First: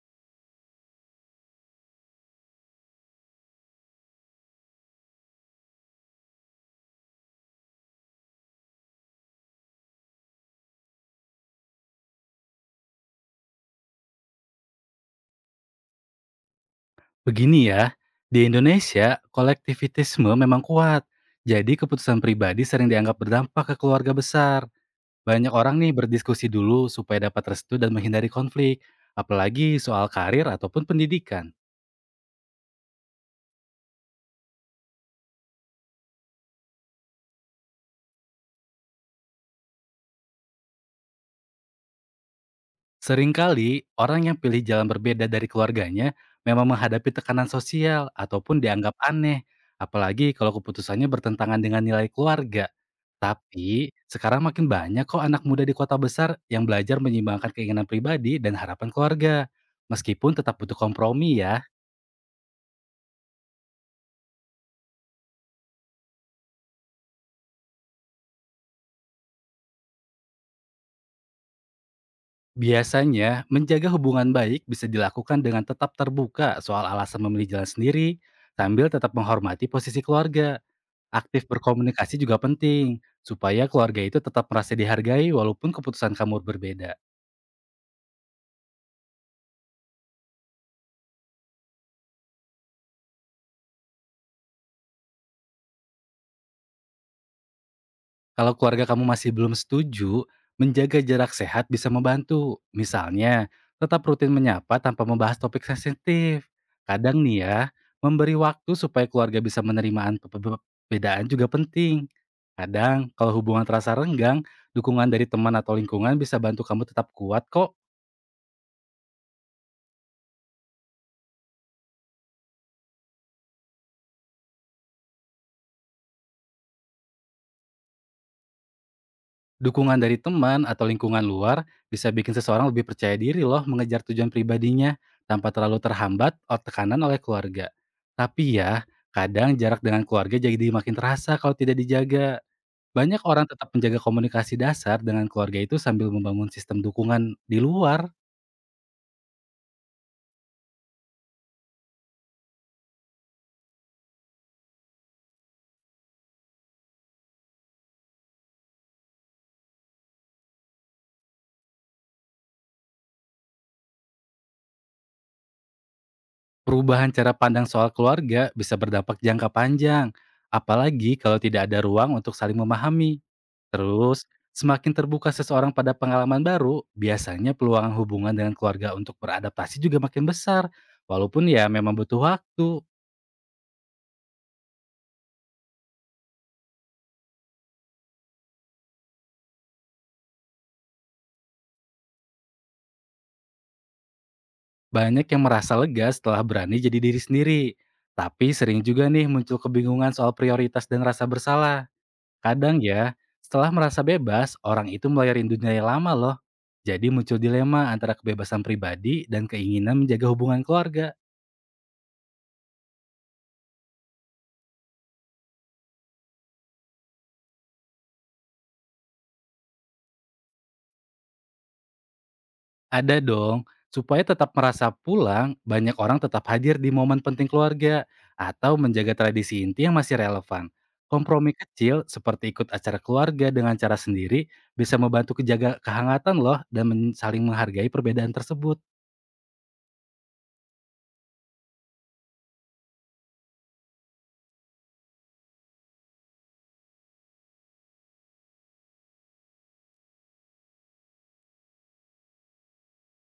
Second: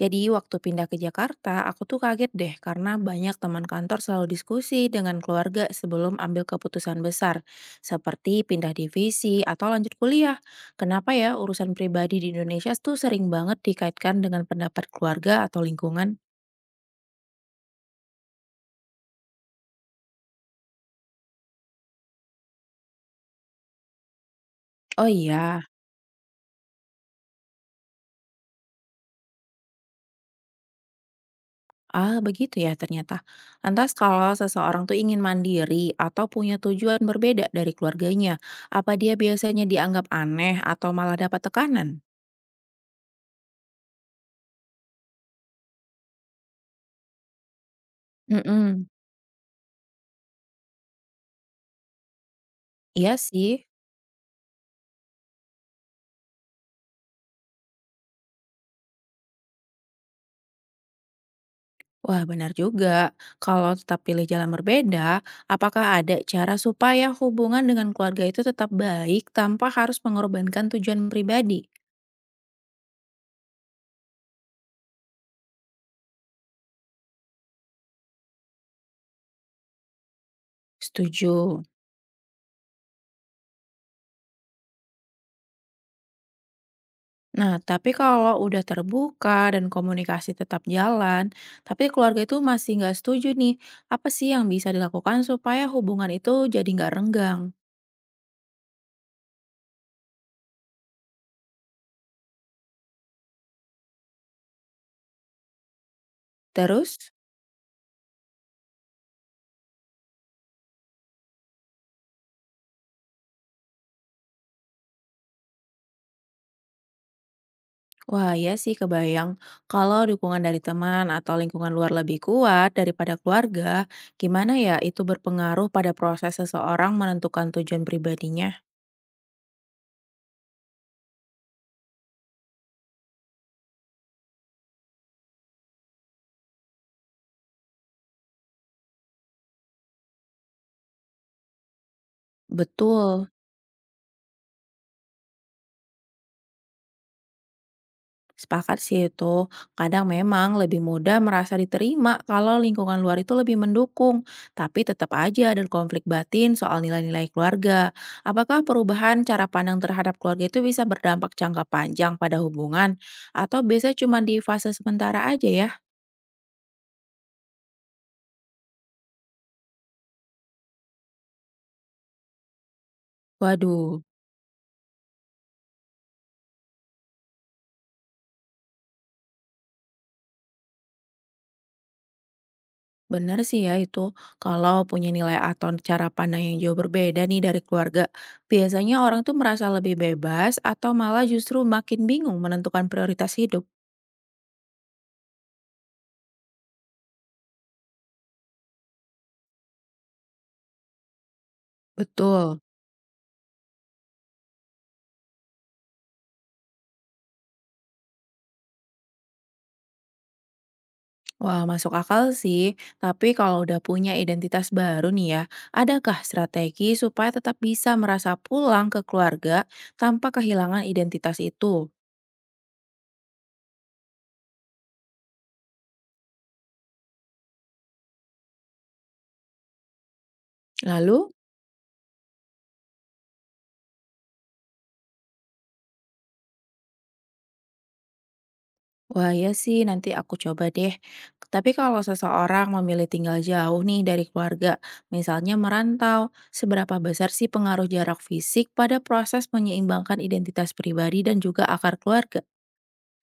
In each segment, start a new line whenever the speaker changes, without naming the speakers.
Jadi waktu pindah ke Jakarta, aku tuh kaget deh karena banyak teman kantor selalu diskusi dengan keluarga sebelum ambil keputusan besar, seperti pindah divisi atau lanjut kuliah. Kenapa ya urusan pribadi di Indonesia tuh sering banget dikaitkan dengan pendapat keluarga atau lingkungan?
Begini ya, di Indonesia kolektivitisme memang kuat. Jadi keputusan pribadi sering dianggap berdampak ke keluarga besar.
Oh
Banyak
iya,
orang nih berdiskusi dulu supaya dapat restu dan menghindari konflik, apalagi soal karir ataupun pendidikan.
ah begitu ya ternyata. Lantas kalau seseorang tuh ingin mandiri atau punya tujuan berbeda dari keluarganya, apa dia biasanya dianggap aneh atau malah dapat tekanan?
Seringkali orang yang pilih jalan berbeda dari keluarganya memang menghadapi tekanan sosial ataupun
Mm-mm.
dianggap aneh, apalagi kalau keputusannya bertentangan dengan nilai keluarga.
Iya sih.
Tapi, sekarang makin banyak kok anak muda di kota besar yang belajar menyeimbangkan keinginan pribadi dan harapan keluarga. Meskipun tetap butuh kompromi ya,
Wah, benar juga. Kalau tetap pilih jalan berbeda, apakah ada cara supaya hubungan dengan keluarga itu tetap baik tanpa harus mengorbankan tujuan pribadi?
biasanya menjaga hubungan baik bisa dilakukan dengan tetap terbuka soal alasan memilih jalan sendiri, sambil tetap menghormati posisi keluarga. Aktif
Setuju.
berkomunikasi juga penting, supaya keluarga itu tetap merasa dihargai walaupun keputusan kamu berbeda.
Nah, tapi kalau udah terbuka dan komunikasi tetap jalan, tapi keluarga itu masih nggak setuju nih, apa sih yang bisa dilakukan supaya hubungan itu jadi nggak renggang?
Kalau keluarga kamu masih belum setuju, menjaga jarak sehat bisa membantu. Misalnya, tetap rutin menyapa tanpa membahas topik sensitif.
Terus?
Kadang nih ya, memberi waktu supaya keluarga bisa menerima perbedaan juga penting. Kadang, kalau hubungan terasa renggang, dukungan dari teman atau lingkungan bisa bantu kamu tetap kuat kok.
Wah, iya sih kebayang. Kalau dukungan dari teman atau lingkungan luar lebih kuat daripada keluarga, gimana ya itu berpengaruh pada proses seseorang menentukan tujuan pribadinya?
Dukungan dari teman atau lingkungan luar bisa bikin seseorang lebih percaya diri loh mengejar tujuan pribadinya tanpa terlalu terhambat atau tekanan oleh keluarga. Tapi ya, kadang jarak dengan keluarga jadi makin terasa kalau tidak dijaga. Banyak
Betul,
orang tetap menjaga komunikasi dasar dengan keluarga itu sambil membangun sistem dukungan di luar.
sepakat sih itu. Kadang memang lebih mudah merasa diterima kalau lingkungan luar itu lebih mendukung, tapi tetap aja ada konflik batin soal nilai-nilai keluarga. Apakah perubahan cara pandang terhadap keluarga itu bisa berdampak jangka panjang pada hubungan, atau biasanya cuma di fase sementara aja ya?
Perubahan cara pandang soal keluarga bisa berdampak jangka panjang, apalagi kalau tidak ada ruang untuk saling memahami.
Waduh,
Terus, semakin terbuka seseorang pada pengalaman baru, biasanya peluang hubungan dengan keluarga untuk beradaptasi juga makin besar. Walaupun ya memang butuh waktu,
benar sih ya itu. Kalau punya nilai atau cara pandang yang jauh berbeda nih dari keluarga, biasanya orang tuh merasa lebih bebas atau malah justru makin bingung menentukan prioritas hidup.
banyak yang merasa lega setelah berani jadi diri sendiri. Tapi sering juga nih muncul kebingungan soal prioritas dan rasa bersalah.
Betul.
Kadang ya, setelah merasa bebas, orang itu mulai rindu nilai lama loh. Jadi muncul dilema antara kebebasan pribadi dan keinginan menjaga hubungan keluarga.
Wah, masuk akal sih. Tapi kalau udah punya identitas baru nih ya, adakah strategi supaya tetap bisa merasa pulang ke keluarga tanpa kehilangan identitas itu?
Ada dong, supaya tetap merasa pulang, banyak orang tetap hadir di momen penting keluarga atau menjaga tradisi inti yang masih relevan.
Lalu?
Kompromi kecil seperti ikut acara keluarga dengan cara sendiri bisa membantu kejaga kehangatan loh dan saling menghargai perbedaan tersebut.
Wah, iya sih, nanti aku coba deh. Tapi kalau seseorang memilih tinggal jauh nih dari keluarga, misalnya merantau, seberapa besar sih pengaruh jarak fisik pada proses menyeimbangkan identitas pribadi dan juga akar keluarga?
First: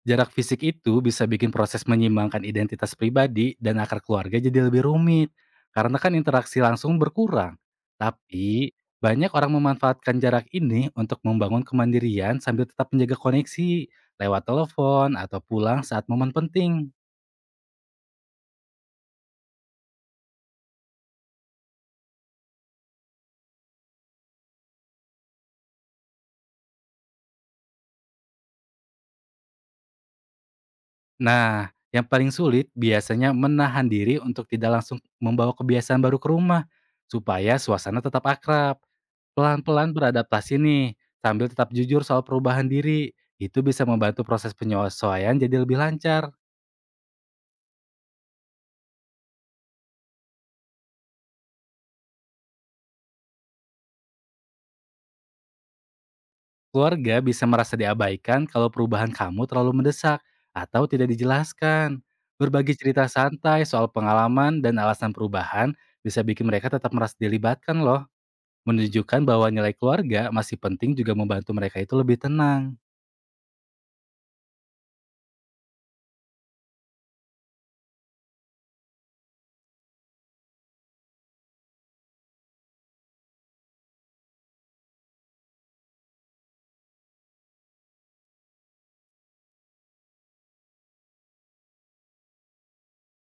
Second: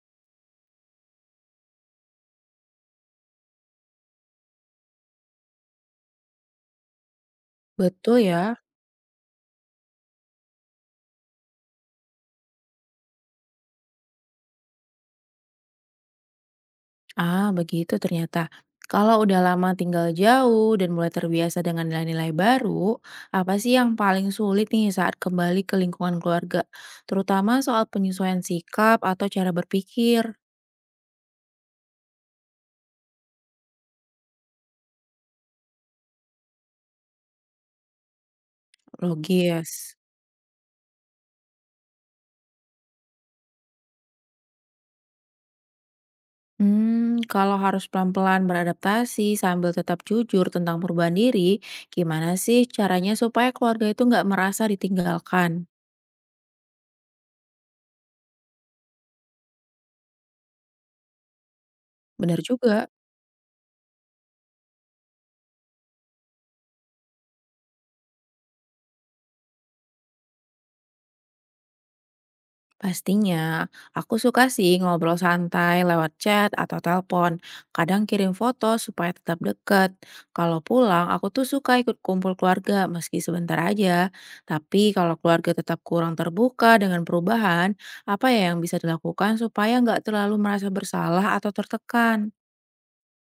Jarak fisik itu bisa bikin proses menyimbangkan identitas pribadi dan akar keluarga jadi lebih rumit, karena kan interaksi langsung berkurang.
Betul ya.
Tapi, banyak orang memanfaatkan jarak ini untuk membangun kemandirian sambil tetap menjaga koneksi lewat telepon atau pulang saat momen penting.
Ah, begitu ternyata. Kalau udah lama tinggal jauh dan mulai terbiasa dengan nilai-nilai baru, apa sih yang paling sulit nih saat kembali ke lingkungan keluarga? Terutama soal penyesuaian sikap atau cara berpikir.
Nah, yang paling sulit biasanya menahan diri untuk tidak langsung membawa kebiasaan baru ke rumah, supaya suasana tetap akrab. Pelan-pelan
Logis.
beradaptasi nih, sambil tetap jujur soal perubahan diri. Itu bisa membantu proses penyesuaian jadi lebih lancar.
Hmm, kalau harus pelan-pelan beradaptasi sambil tetap jujur tentang perubahan diri, gimana sih caranya supaya keluarga itu nggak merasa ditinggalkan?
Keluarga bisa merasa diabaikan kalau perubahan kamu terlalu mendesak atau tidak dijelaskan.
Bener
Berbagi
juga,
cerita santai soal pengalaman dan alasan perubahan bisa bikin mereka tetap merasa dilibatkan loh. Menunjukkan bahwa nilai keluarga masih penting juga membantu mereka itu lebih tenang.
pastinya. Aku suka sih ngobrol santai lewat chat atau telepon. Kadang kirim foto supaya tetap deket. Kalau pulang, aku tuh suka ikut kumpul keluarga meski sebentar aja. Tapi kalau keluarga tetap kurang terbuka dengan perubahan, apa ya yang bisa dilakukan supaya nggak terlalu merasa bersalah atau tertekan?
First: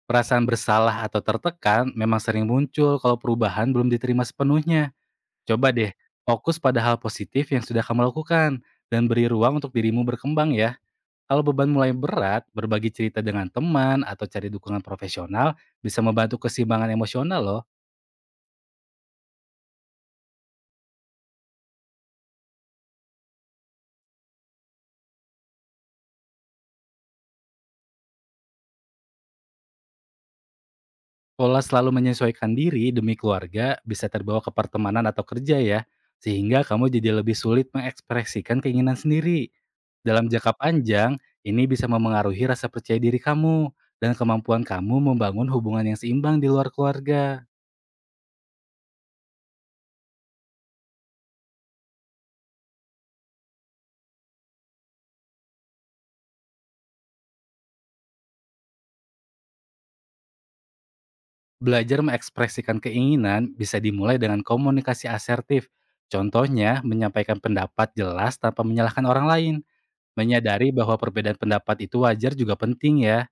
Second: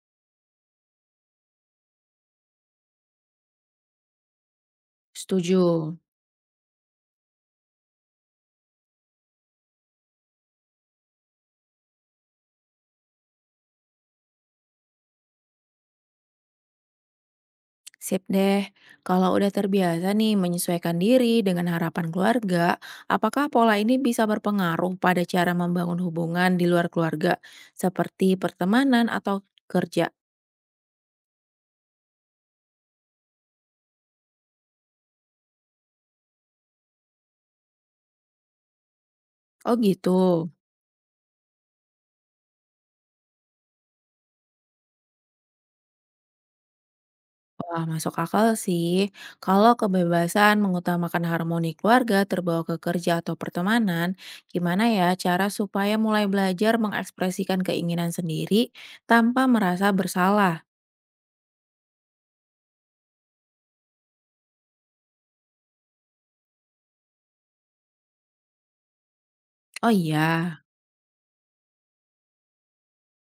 Perasaan bersalah atau tertekan memang sering muncul kalau perubahan belum diterima sepenuhnya.
Setuju.
Coba deh, fokus pada hal positif yang sudah kamu lakukan dan beri ruang untuk dirimu berkembang ya. Kalau beban mulai berat, berbagi cerita dengan teman atau cari dukungan profesional bisa membantu keseimbangan emosional loh.
Sip deh. Kalau udah terbiasa nih menyesuaikan diri dengan harapan keluarga, apakah pola ini bisa berpengaruh pada cara membangun hubungan di luar keluarga, seperti pertemanan atau kerja?
Pola selalu menyesuaikan diri demi keluarga bisa terbawa ke pertemanan atau kerja ya, sehingga kamu jadi lebih sulit mengekspresikan keinginan sendiri.
Oh gitu.
Dalam jangka panjang, ini bisa memengaruhi rasa percaya diri kamu dan kemampuan kamu membangun hubungan yang seimbang di luar keluarga.
Wah, masuk akal sih. Kalau kebebasan mengutamakan harmoni keluarga terbawa ke kerja atau pertemanan, gimana ya cara supaya mulai belajar mengekspresikan keinginan sendiri tanpa merasa bersalah?
Belajar mengekspresikan keinginan bisa dimulai dengan komunikasi asertif. Contohnya, menyampaikan pendapat jelas tanpa menyalahkan orang lain.
Oh iya.
Menyadari bahwa perbedaan pendapat itu wajar juga penting ya.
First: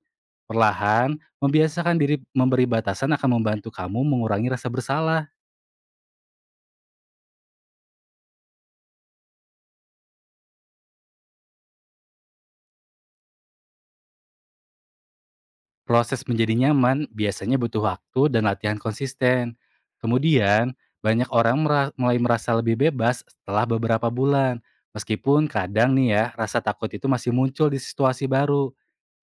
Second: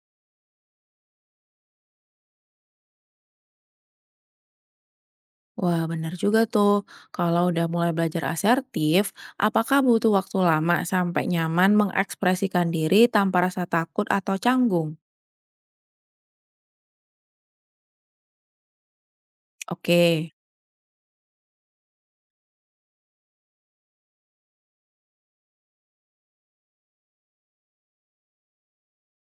Perlahan, membiasakan diri memberi batasan akan membantu kamu mengurangi rasa bersalah.
Wah, benar juga tuh. Kalau udah mulai belajar asertif, apakah butuh waktu lama sampai nyaman mengekspresikan diri tanpa rasa takut atau canggung?
Proses menjadi nyaman biasanya butuh waktu dan latihan konsisten.
Oke.
Kemudian, banyak orang mulai merasa lebih bebas setelah beberapa bulan. Meskipun kadang nih ya, rasa takut itu masih muncul di situasi baru.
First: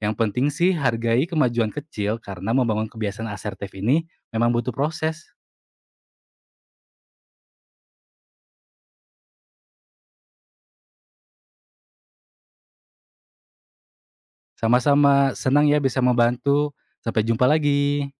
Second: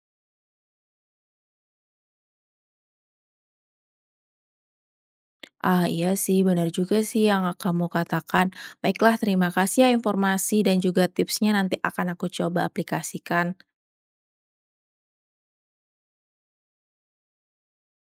Yang penting sih hargai kemajuan kecil karena membangun kebiasaan asertif ini memang butuh proses.
Ah iya sih, benar juga sih yang kamu katakan. Baiklah, terima kasih ya informasi dan juga tipsnya nanti akan aku coba aplikasikan.
Sama-sama, senang ya bisa membantu. Sampai jumpa lagi.